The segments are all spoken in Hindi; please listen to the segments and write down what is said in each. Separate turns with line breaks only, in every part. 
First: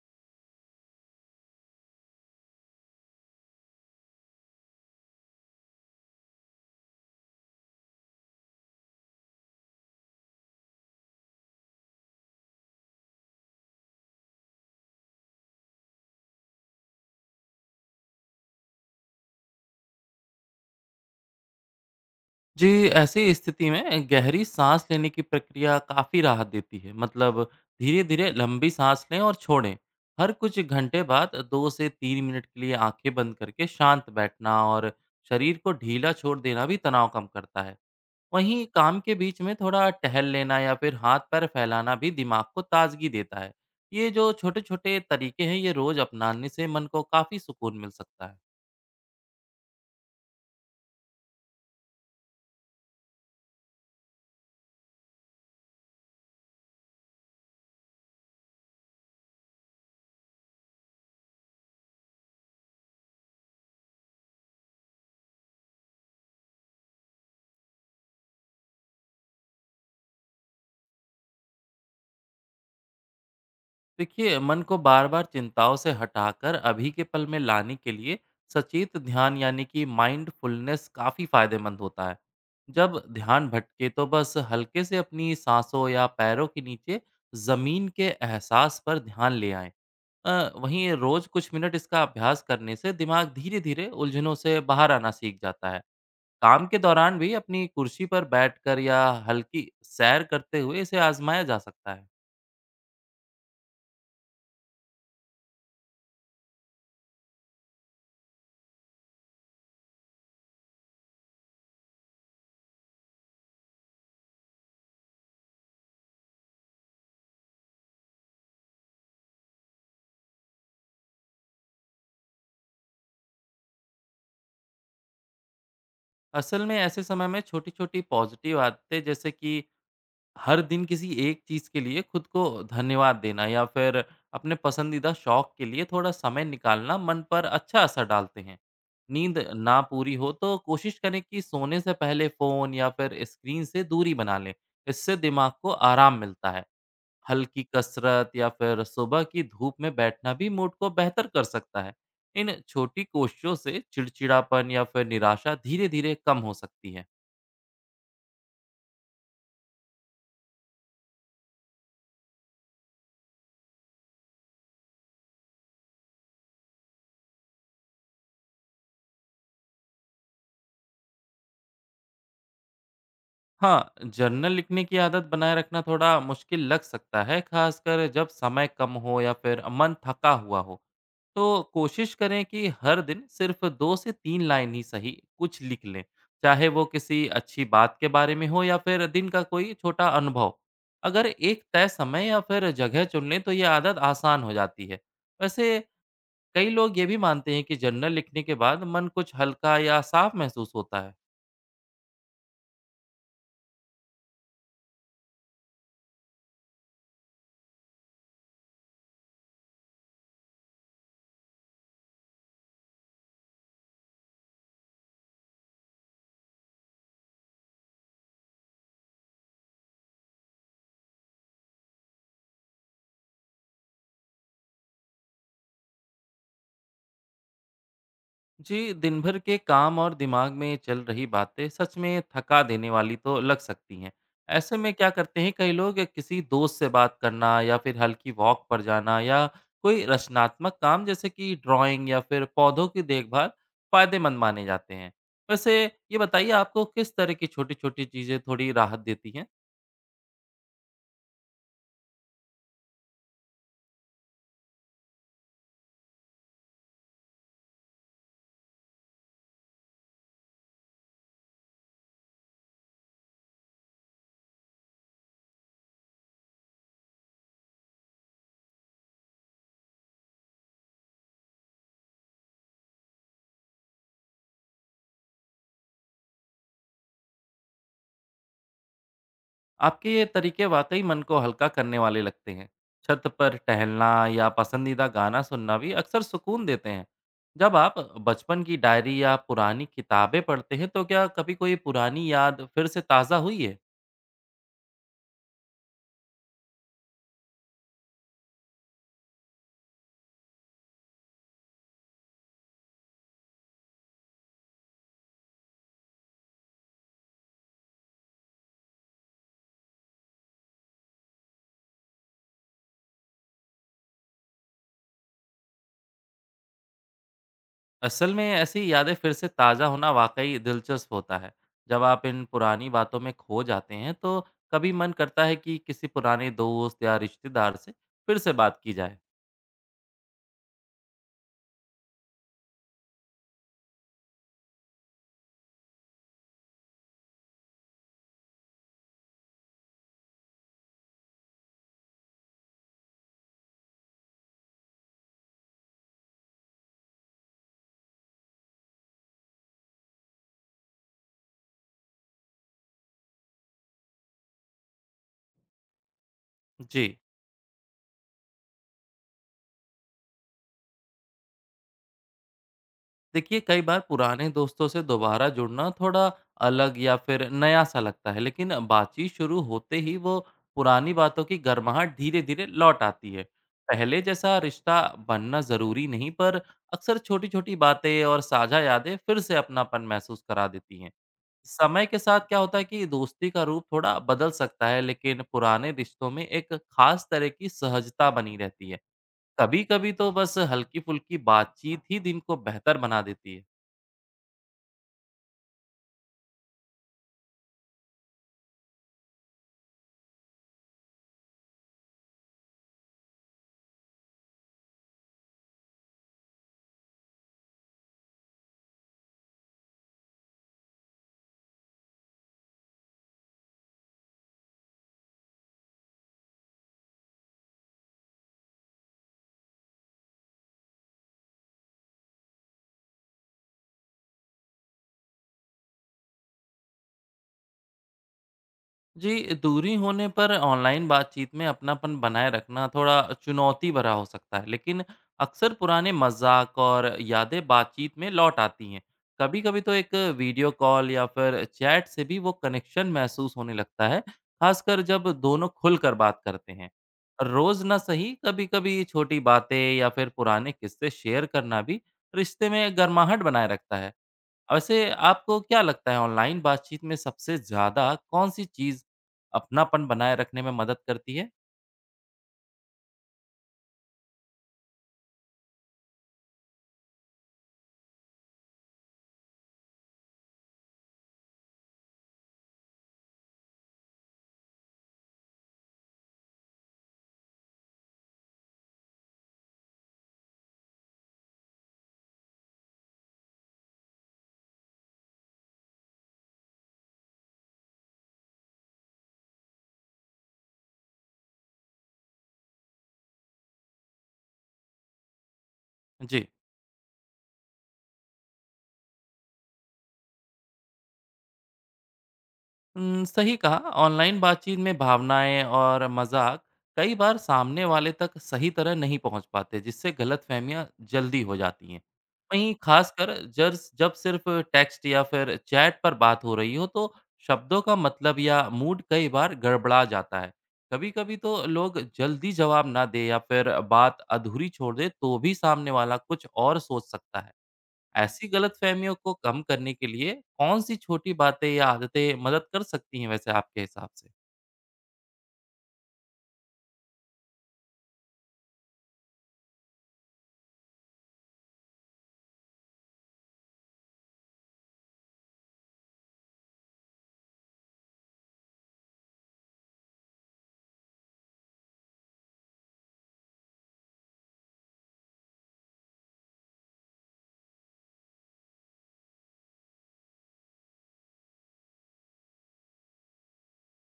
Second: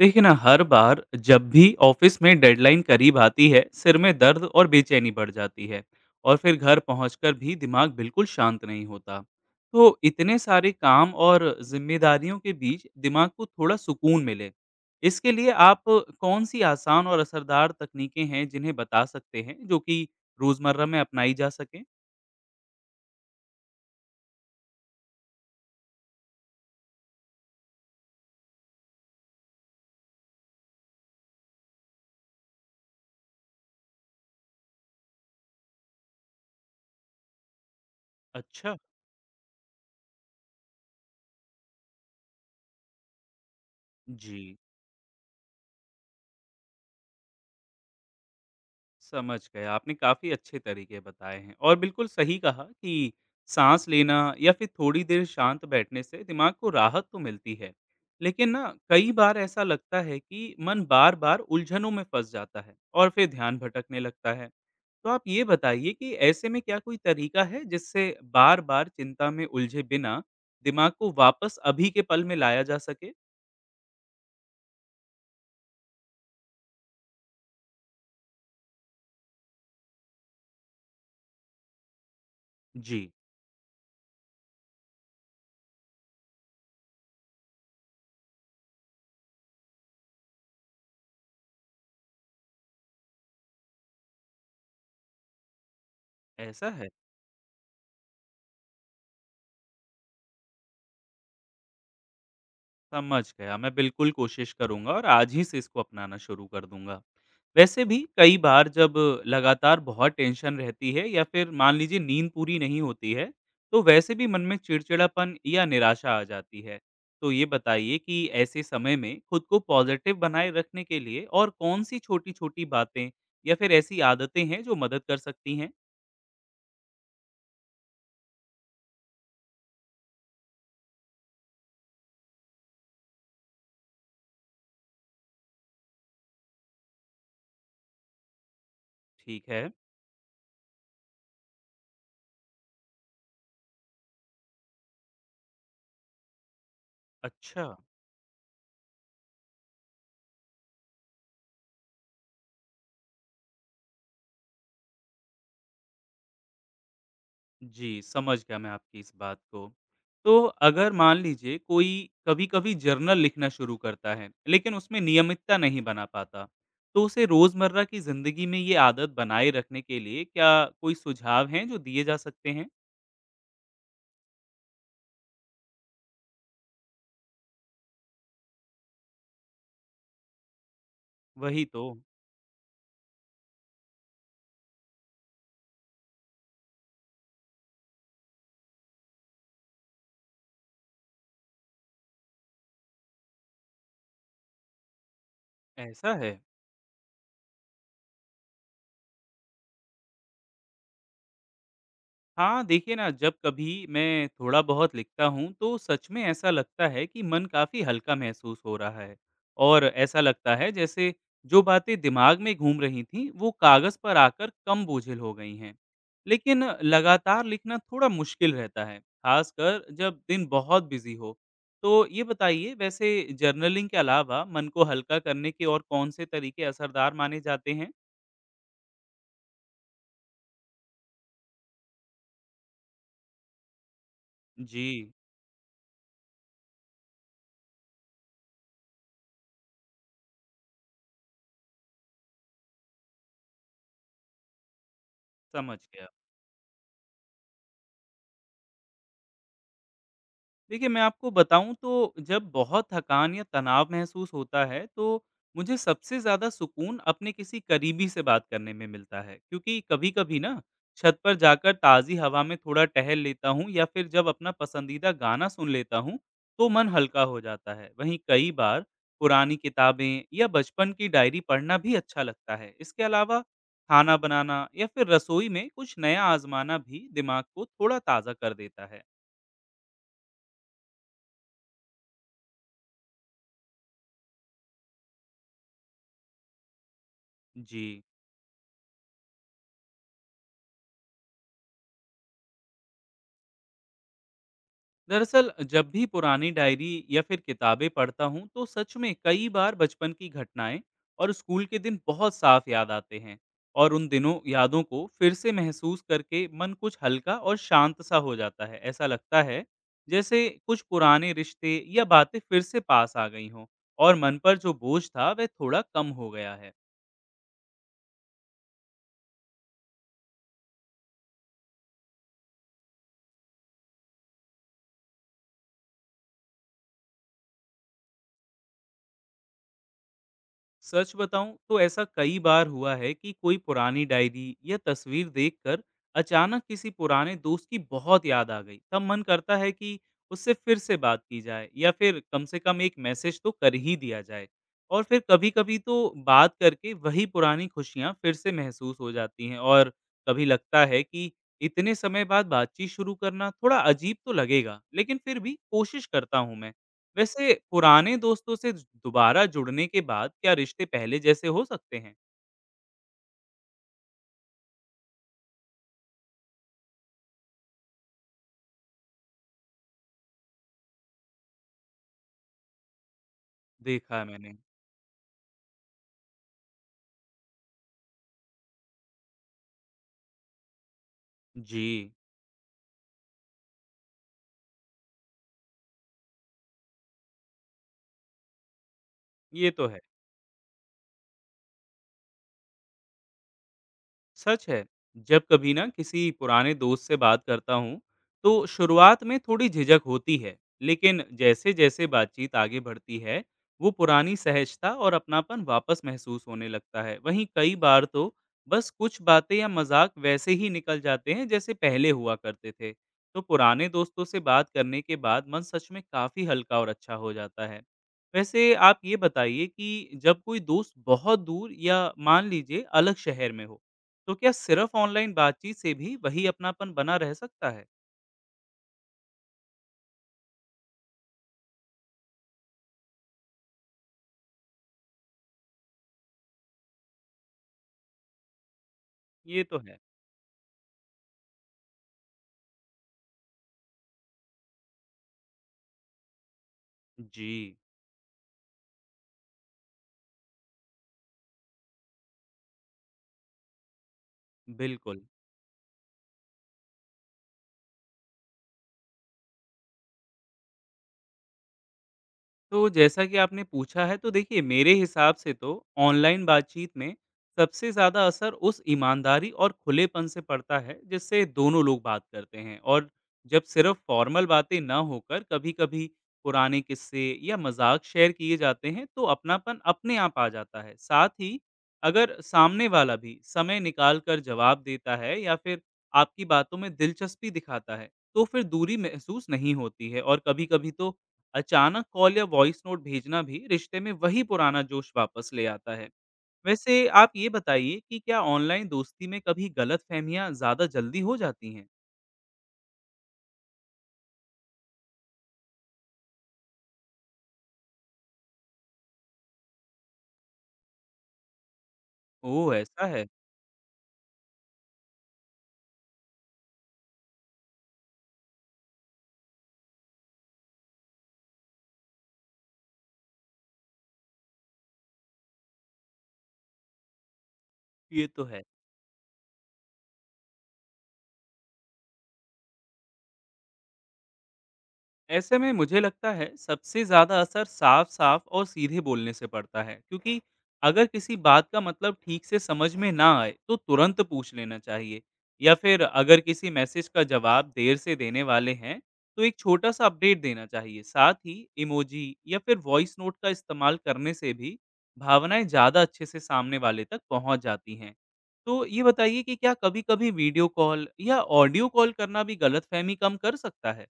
देखिए ना, हर बार जब भी ऑफिस में डेडलाइन करीब आती है सिर में दर्द और बेचैनी बढ़ जाती है। और फिर घर पहुंचकर भी दिमाग बिल्कुल शांत नहीं होता। तो इतने सारे काम और जिम्मेदारियों के बीच दिमाग को थोड़ा सुकून मिले, इसके लिए आप कौन सी आसान और असरदार तकनीकें हैं जिन्हें बता सकते हैं जो कि रोजमर्रा में अपनाई जा सके?
जी, ऐसी स्थिति में गहरी साँस लेने की प्रक्रिया काफ़ी राहत देती है। मतलब धीरे-धीरे लंबी साँस लें और छोड़ें। हर कुछ घंटे बाद 2 से 3 मिनट के लिए आँखें बंद करके शांत बैठना और शरीर को ढीला छोड़ देना भी तनाव कम करता है। वहीं
अच्छा।
काम के बीच में थोड़ा टहल लेना या फिर हाथ-पैर फैलाना भी दिमाग को ताज़गी देता है। ये जो
जी,
छोटे-छोटे तरीके हैं, ये रोज़ अपनाने से मन को काफ़ी सुकून मिल सकता है।
समझ गया। आपने काफ़ी अच्छे तरीके बताए हैं और बिल्कुल सही कहा कि साँस लेना या फिर थोड़ी देर शांत बैठने से दिमाग को राहत तो मिलती है। लेकिन ना, कई बार ऐसा लगता है कि मन बार-बार उलझनों में फँस जाता है और फिर ध्यान भटकने लगता है। तो आप ये बताइए कि ऐसे में क्या कोई तरीका है जिससे बार-बार चिंता में उलझे बिना दिमाग को वापस अभी के पल में लाया जा सके?
देखिए मन को बार बार चिंताओं से हटाकर अभी के पल में लाने के लिए सचेत ध्यान यानी कि माइंडफुलनेस काफ़ी फायदेमंद होता है।
जी,
जब ध्यान भटके तो बस हल्के से अपनी सांसों या पैरों के नीचे ज़मीन के एहसास पर ध्यान ले आएं। वहीं रोज़ कुछ मिनट इसका अभ्यास करने से दिमाग धीरे धीरे उलझनों से बाहर आना सीख जाता है। काम
ऐसा
के
है?
दौरान भी अपनी कुर्सी पर बैठकर या हल्की सैर करते हुए इसे आजमाया जा सकता है।
समझ गया, मैं बिल्कुल कोशिश करूंगा और आज ही से इसको अपनाना शुरू कर दूंगा। वैसे भी कई बार जब लगातार बहुत टेंशन रहती है या फिर मान लीजिए नींद पूरी नहीं होती है, तो वैसे भी मन में चिड़चिड़ापन या निराशा आ जाती है। तो ये बताइए कि ऐसे समय में खुद को पॉजिटिव बनाए रखने के लिए और कौन सी छोटी छोटी बातें या फिर ऐसी आदतें हैं जो मदद कर सकती हैं?
असल में ऐसे समय में छोटी छोटी पॉजिटिव आदतें जैसे कि हर दिन किसी एक चीज के लिए खुद को धन्यवाद देना या फिर अपने पसंदीदा शौक के लिए थोड़ा समय निकालना मन पर अच्छा असर डालते हैं। नींद
ठीक है।
ना पूरी हो तो कोशिश करें कि सोने से पहले फोन या फिर स्क्रीन से दूरी बना लें। इससे दिमाग को आराम मिलता है। हल्की
अच्छा।
कसरत या फिर सुबह की धूप में बैठना भी मूड को बेहतर कर सकता है। इन छोटी कोशिशों से चिड़चिड़ापन या फिर निराशा धीरे धीरे कम हो सकती है।
जी, समझ गया मैं आपकी इस बात को। तो अगर मान लीजिए कोई कभी-कभी जर्नल लिखना शुरू करता है, लेकिन उसमें नियमितता नहीं बना पाता, तो उसे रोज़मर्रा की ज़िंदगी में ये आदत बनाए रखने के लिए क्या कोई सुझाव हैं जो दिए जा सकते हैं?
हाँ, जर्नल लिखने की आदत बनाए रखना थोड़ा मुश्किल लग सकता है, खासकर जब समय कम हो या फिर मन थका हुआ हो। तो
वही तो।
कोशिश करें कि हर दिन सिर्फ 2 से 3 लाइन ही सही कुछ लिख लें, चाहे वो किसी अच्छी बात के बारे में हो या फिर दिन का कोई छोटा अनुभव। अगर एक तय समय या फिर जगह चुन लें तो ये आदत आसान हो जाती है। वैसे
ऐसा है।
कई लोग ये भी मानते हैं कि जर्नल लिखने के बाद मन कुछ हल्का या साफ महसूस होता है।
हाँ, देखिए ना, जब कभी मैं थोड़ा बहुत लिखता हूँ तो सच में ऐसा लगता है कि मन काफ़ी हल्का महसूस हो रहा है। और ऐसा लगता है जैसे जो बातें दिमाग में घूम रही थीं वो कागज़ पर आकर कम बोझिल हो गई हैं। लेकिन लगातार लिखना थोड़ा मुश्किल रहता है, ख़ासकर जब दिन बहुत बिज़ी हो। तो ये बताइए, वैसे जर्नलिंग के अलावा मन को हल्का करने के और कौन से तरीके असरदार माने जाते हैं?
जी दिन भर के काम और दिमाग में चल रही बातें सच में थका देने वाली तो लग सकती हैं। ऐसे में क्या
जी।
करते हैं कई लोग किसी दोस्त से बात करना या फिर हल्की वॉक पर जाना या कोई रचनात्मक काम जैसे कि ड्राइंग या फिर पौधों की देखभाल फायदेमंद माने जाते हैं।
समझ
वैसे
गया।
ये बताइए आपको किस तरह की छोटी छोटी चीजें थोड़ी राहत देती हैं।
देखिए, मैं आपको बताऊँ तो जब बहुत थकान या तनाव महसूस होता है, तो मुझे सबसे ज़्यादा सुकून अपने किसी करीबी से बात करने में मिलता है। क्योंकि कभी-कभी ना, छत पर जाकर ताज़ी हवा में थोड़ा टहल लेता हूँ या फिर जब अपना पसंदीदा गाना सुन लेता हूँ, तो मन हल्का हो जाता है। वहीं कई बार पुरानी किताबें या बचपन की डायरी पढ़ना भी अच्छा लगता है। इसके अलावा खाना बनाना या फिर रसोई में कुछ नया आज़माना भी दिमाग को थोड़ा ताज़ा कर देता है।
आपके ये तरीके वाकई मन को हल्का करने वाले लगते हैं। छत पर टहलना या पसंदीदा गाना सुनना भी अक्सर सुकून देते हैं। जब
जी।
आप बचपन की डायरी या पुरानी किताबें पढ़ते हैं, तो क्या कभी कोई पुरानी याद फिर से ताज़ा हुई है?
दरअसल जब भी पुरानी डायरी या फिर किताबें पढ़ता हूँ तो सच में कई बार बचपन की घटनाएं और स्कूल के दिन बहुत साफ याद आते हैं। और उन दिनों यादों को फिर से महसूस करके मन कुछ हल्का और शांत सा हो जाता है। ऐसा लगता है जैसे कुछ पुराने रिश्ते या बातें फिर से पास आ गई हों और मन पर जो बोझ था वह थोड़ा कम हो गया है।
असल में ऐसी यादें फिर से ताज़ा होना वाकई दिलचस्प होता है। जब आप इन पुरानी बातों में खो जाते हैं, तो कभी मन करता है कि किसी पुराने दोस्त या रिश्तेदार से फिर से बात की जाए।
सच बताऊं तो ऐसा कई बार हुआ है कि कोई पुरानी डायरी या तस्वीर देखकर अचानक किसी पुराने दोस्त की बहुत याद आ गई। तब मन करता है कि उससे फिर से बात की जाए या फिर कम से कम एक मैसेज तो कर ही दिया जाए। और फिर कभी कभी तो बात करके वही पुरानी खुशियां फिर से महसूस हो जाती हैं। और कभी लगता है कि इतने समय बाद बातचीत शुरू करना थोड़ा अजीब तो लगेगा, लेकिन फिर भी कोशिश करता हूं मैं।
जी।
वैसे पुराने दोस्तों से दोबारा जुड़ने के बाद क्या रिश्ते पहले जैसे हो सकते हैं?
देखिए कई बार पुराने दोस्तों से दोबारा जुड़ना थोड़ा अलग या फिर नया सा लगता है लेकिन बातचीत शुरू होते ही वो पुरानी बातों की गर्माहट धीरे धीरे लौट आती है।
देखा
पहले
है मैंने।
जैसा रिश्ता बनना जरूरी नहीं पर अक्सर छोटी छोटी बातें और साझा यादें फिर से अपनापन महसूस करा देती हैं। समय
जी।
के साथ क्या होता है कि दोस्ती का रूप थोड़ा बदल सकता है लेकिन पुराने रिश्तों में एक खास तरह की सहजता बनी रहती है।
ये
कभी
तो है।
कभी तो बस हल्की फुल्की बातचीत ही दिन को बेहतर बना देती है।
सच है। जब कभी ना, किसी पुराने दोस्त से बात करता हूँ तो शुरुआत में थोड़ी झिझक होती है, लेकिन जैसे जैसे बातचीत आगे बढ़ती है वो पुरानी सहजता और अपनापन वापस महसूस होने लगता है। वहीं कई बार तो बस कुछ बातें या मजाक वैसे ही निकल जाते हैं जैसे पहले हुआ करते थे। तो पुराने दोस्तों से बात करने के बाद मन सच में काफी हल्का और अच्छा हो जाता है। वैसे आप ये बताइए कि जब कोई दोस्त बहुत दूर या मान लीजिए अलग शहर में हो, तो क्या सिर्फ ऑनलाइन बातचीत से भी वही अपनापन बना रह सकता है?
जी, दूरी होने पर ऑनलाइन बातचीत में अपनापन बनाए रखना थोड़ा चुनौती भरा हो सकता है, लेकिन अक्सर पुराने मज़ाक और यादें बातचीत में लौट आती हैं।
ये तो
कभी-कभी तो
है।
एक वीडियो कॉल या फिर चैट से भी वो कनेक्शन महसूस होने लगता है, खासकर जब दोनों खुलकर बात करते हैं।
जी,
रोज़ ना सही, कभी-कभी छोटी बातें या फिर पुराने किस्से शेयर करना भी रिश्ते में गर्माहट बनाए रखता है। वैसे
बिल्कुल।
आपको क्या लगता है ऑनलाइन बातचीत में सबसे ज़्यादा कौन-सी चीज़ अपनापन बनाए रखने में मदद करती है?
तो जैसा कि आपने पूछा है तो देखिए मेरे हिसाब से तो ऑनलाइन बातचीत में सबसे ज़्यादा असर उस ईमानदारी और खुलेपन से पड़ता है जिससे दोनों लोग बात करते हैं। और जब सिर्फ फॉर्मल बातें ना होकर कभी कभी पुराने किस्से या मजाक शेयर किए जाते हैं तो अपनापन अपने आप आ जाता है। साथ ही अगर सामने वाला भी समय निकाल कर जवाब देता है या फिर आपकी बातों में दिलचस्पी दिखाता है तो फिर दूरी महसूस नहीं होती है। और कभी कभी तो अचानक कॉल या वॉइस नोट भेजना भी रिश्ते में वही पुराना जोश वापस ले आता है।
जी।
वैसे आप ये बताइए कि क्या ऑनलाइन दोस्ती में कभी गलतफहमियां ज़्यादा जल्दी हो जाती हैं?
सही कहा। ऑनलाइन बातचीत में भावनाएं और मजाक कई बार सामने वाले तक सही तरह नहीं पहुंच पाते जिससे गलतफहमियां जल्दी हो जाती हैं।
ओह!
वहीं
ऐसा है।
खासकर जब जब सिर्फ टेक्स्ट या फिर चैट पर बात हो रही हो तो शब्दों का मतलब या मूड कई बार गड़बड़ा जाता है। कभी-कभी तो लोग जल्दी जवाब ना दे या फिर बात अधूरी छोड़ दे तो भी सामने वाला कुछ और सोच सकता है।
ये तो
ऐसी
है।
गलतफहमियों को कम करने के लिए कौन-सी छोटी बातें या आदतें मदद कर सकती हैं वैसे आपके हिसाब से?
ऐसे में मुझे लगता है सबसे ज़्यादा असर साफ साफ और सीधे बोलने से पड़ता है, क्योंकि अगर किसी बात का मतलब ठीक से समझ में ना आए तो तुरंत पूछ लेना चाहिए। या फिर अगर किसी मैसेज का जवाब देर से देने वाले हैं तो एक छोटा सा अपडेट देना चाहिए। साथ ही इमोजी या फिर वॉइस नोट का इस्तेमाल करने से भी भावनाएं ज़्यादा अच्छे से सामने वाले तक पहुंच जाती हैं। तो ये बताइए कि क्या कभी कभी वीडियो कॉल या ऑडियो कॉल करना भी गलतफहमी कम कर सकता है?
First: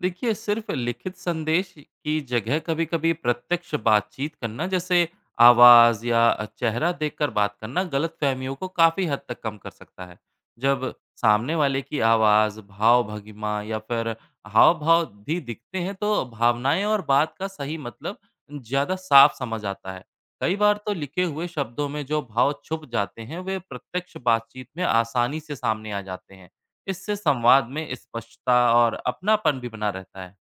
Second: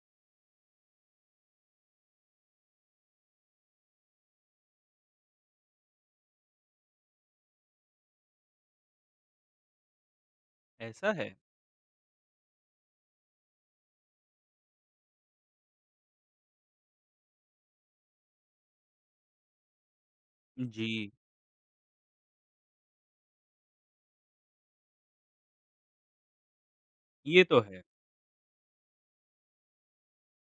देखिए सिर्फ लिखित संदेश की जगह कभी-कभी प्रत्यक्ष बातचीत करना जैसे आवाज या चेहरा देखकर बात करना गलतफहमियों को काफी हद तक कम कर सकता है। जब
ऐसा है।
सामने वाले की आवाज, भाव भंगिमा या फिर हाव-भाव भी दिखते हैं तो भावनाएं और बात का सही मतलब ज्यादा साफ समझ आता है। कई बार तो
जी।
लिखे हुए शब्दों में जो भाव छुप जाते हैं वे प्रत्यक्ष बातचीत में आसानी से सामने आ जाते हैं। इससे
ये तो
संवाद
है।
में स्पष्टता और अपनापन भी बना रहता है।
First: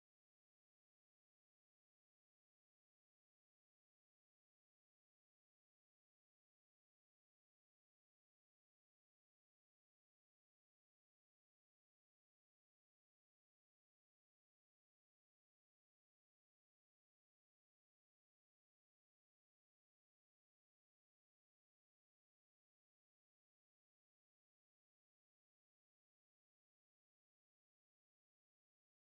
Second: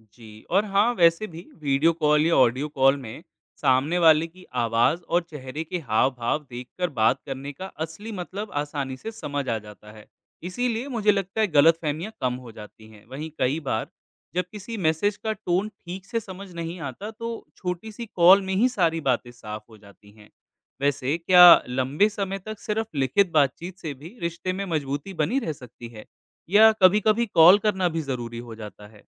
जी, और हाँ, वैसे भी वीडियो कॉल या ऑडियो कॉल में सामने वाले की आवाज़ और चेहरे के हाव-भाव देखकर बात करने का असली मतलब आसानी से समझ आ जाता है। इसीलिए मुझे लगता है गलतफ़हमियाँ कम हो जाती हैं। वहीं कई बार जब किसी मैसेज का टोन ठीक से समझ नहीं आता, तो छोटी-सी कॉल में ही सारी बातें साफ़ हो जाती हैं। वैसे क्या लंबे समय तक सिर्फ़ लिखित बातचीत से भी रिश्ते में मज़बूती बनी रह सकती है या कभी-कभी कॉल करना भी ज़रूरी हो जाता है?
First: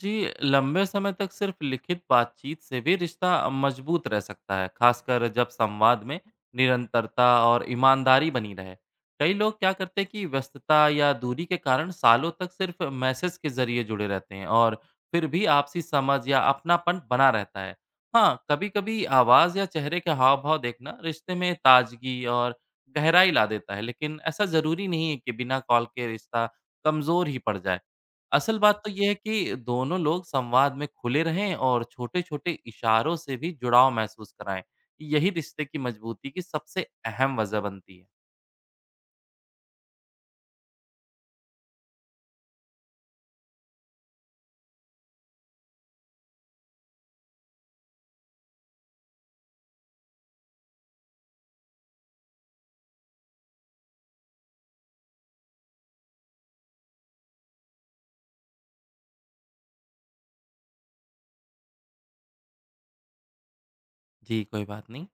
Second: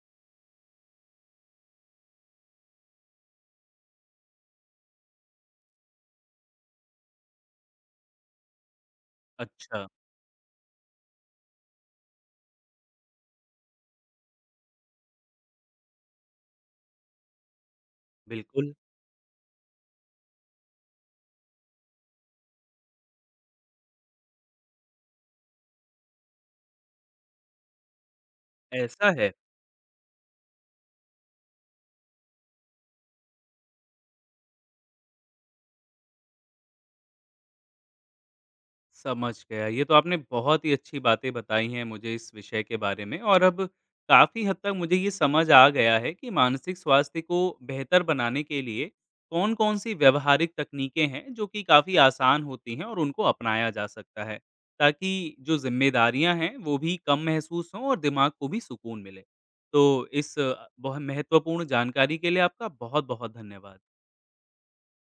जी। लंबे समय तक सिर्फ लिखित बातचीत से भी रिश्ता मजबूत रह सकता है खासकर जब संवाद में निरंतरता और ईमानदारी बनी रहे। कई लोग क्या
अच्छा।
करते हैं कि व्यस्तता या दूरी के कारण सालों तक सिर्फ मैसेज के जरिए जुड़े रहते हैं और फिर भी आपसी समझ या अपनापन बना रहता है। हाँ कभी
बिल्कुल।
कभी आवाज़ या चेहरे के हाव भाव देखना रिश्ते में ताजगी और गहराई ला देता है लेकिन ऐसा ज़रूरी नहीं है कि बिना कॉल के रिश्ता कमज़ोर ही पड़ जाए। असल बात तो यह
ऐसा
है
है।
कि दोनों लोग संवाद में खुले रहें और छोटे-छोटे इशारों से भी जुड़ाव महसूस कराएं। यही रिश्ते की मजबूती की सबसे अहम वजह बनती है।
समझ गया, ये तो आपने बहुत ही अच्छी बातें बताई हैं मुझे इस विषय के बारे में। और अब काफ़ी हद तक मुझे ये समझ आ गया है कि मानसिक स्वास्थ्य को बेहतर बनाने के लिए कौन-कौन सी व्यावहारिक तकनीकें हैं, जो कि काफ़ी आसान होती हैं और उनको अपनाया जा सकता है, ताकि जो ज़िम्मेदारियाँ हैं, वो भी कम महसूस हों और दिमाग को भी सुकून मिले। तो इस बहुत महत्वपूर्ण जानकारी के लिए आपका बहुत-बहुत धन्यवाद।
जी, कोई बात नहीं।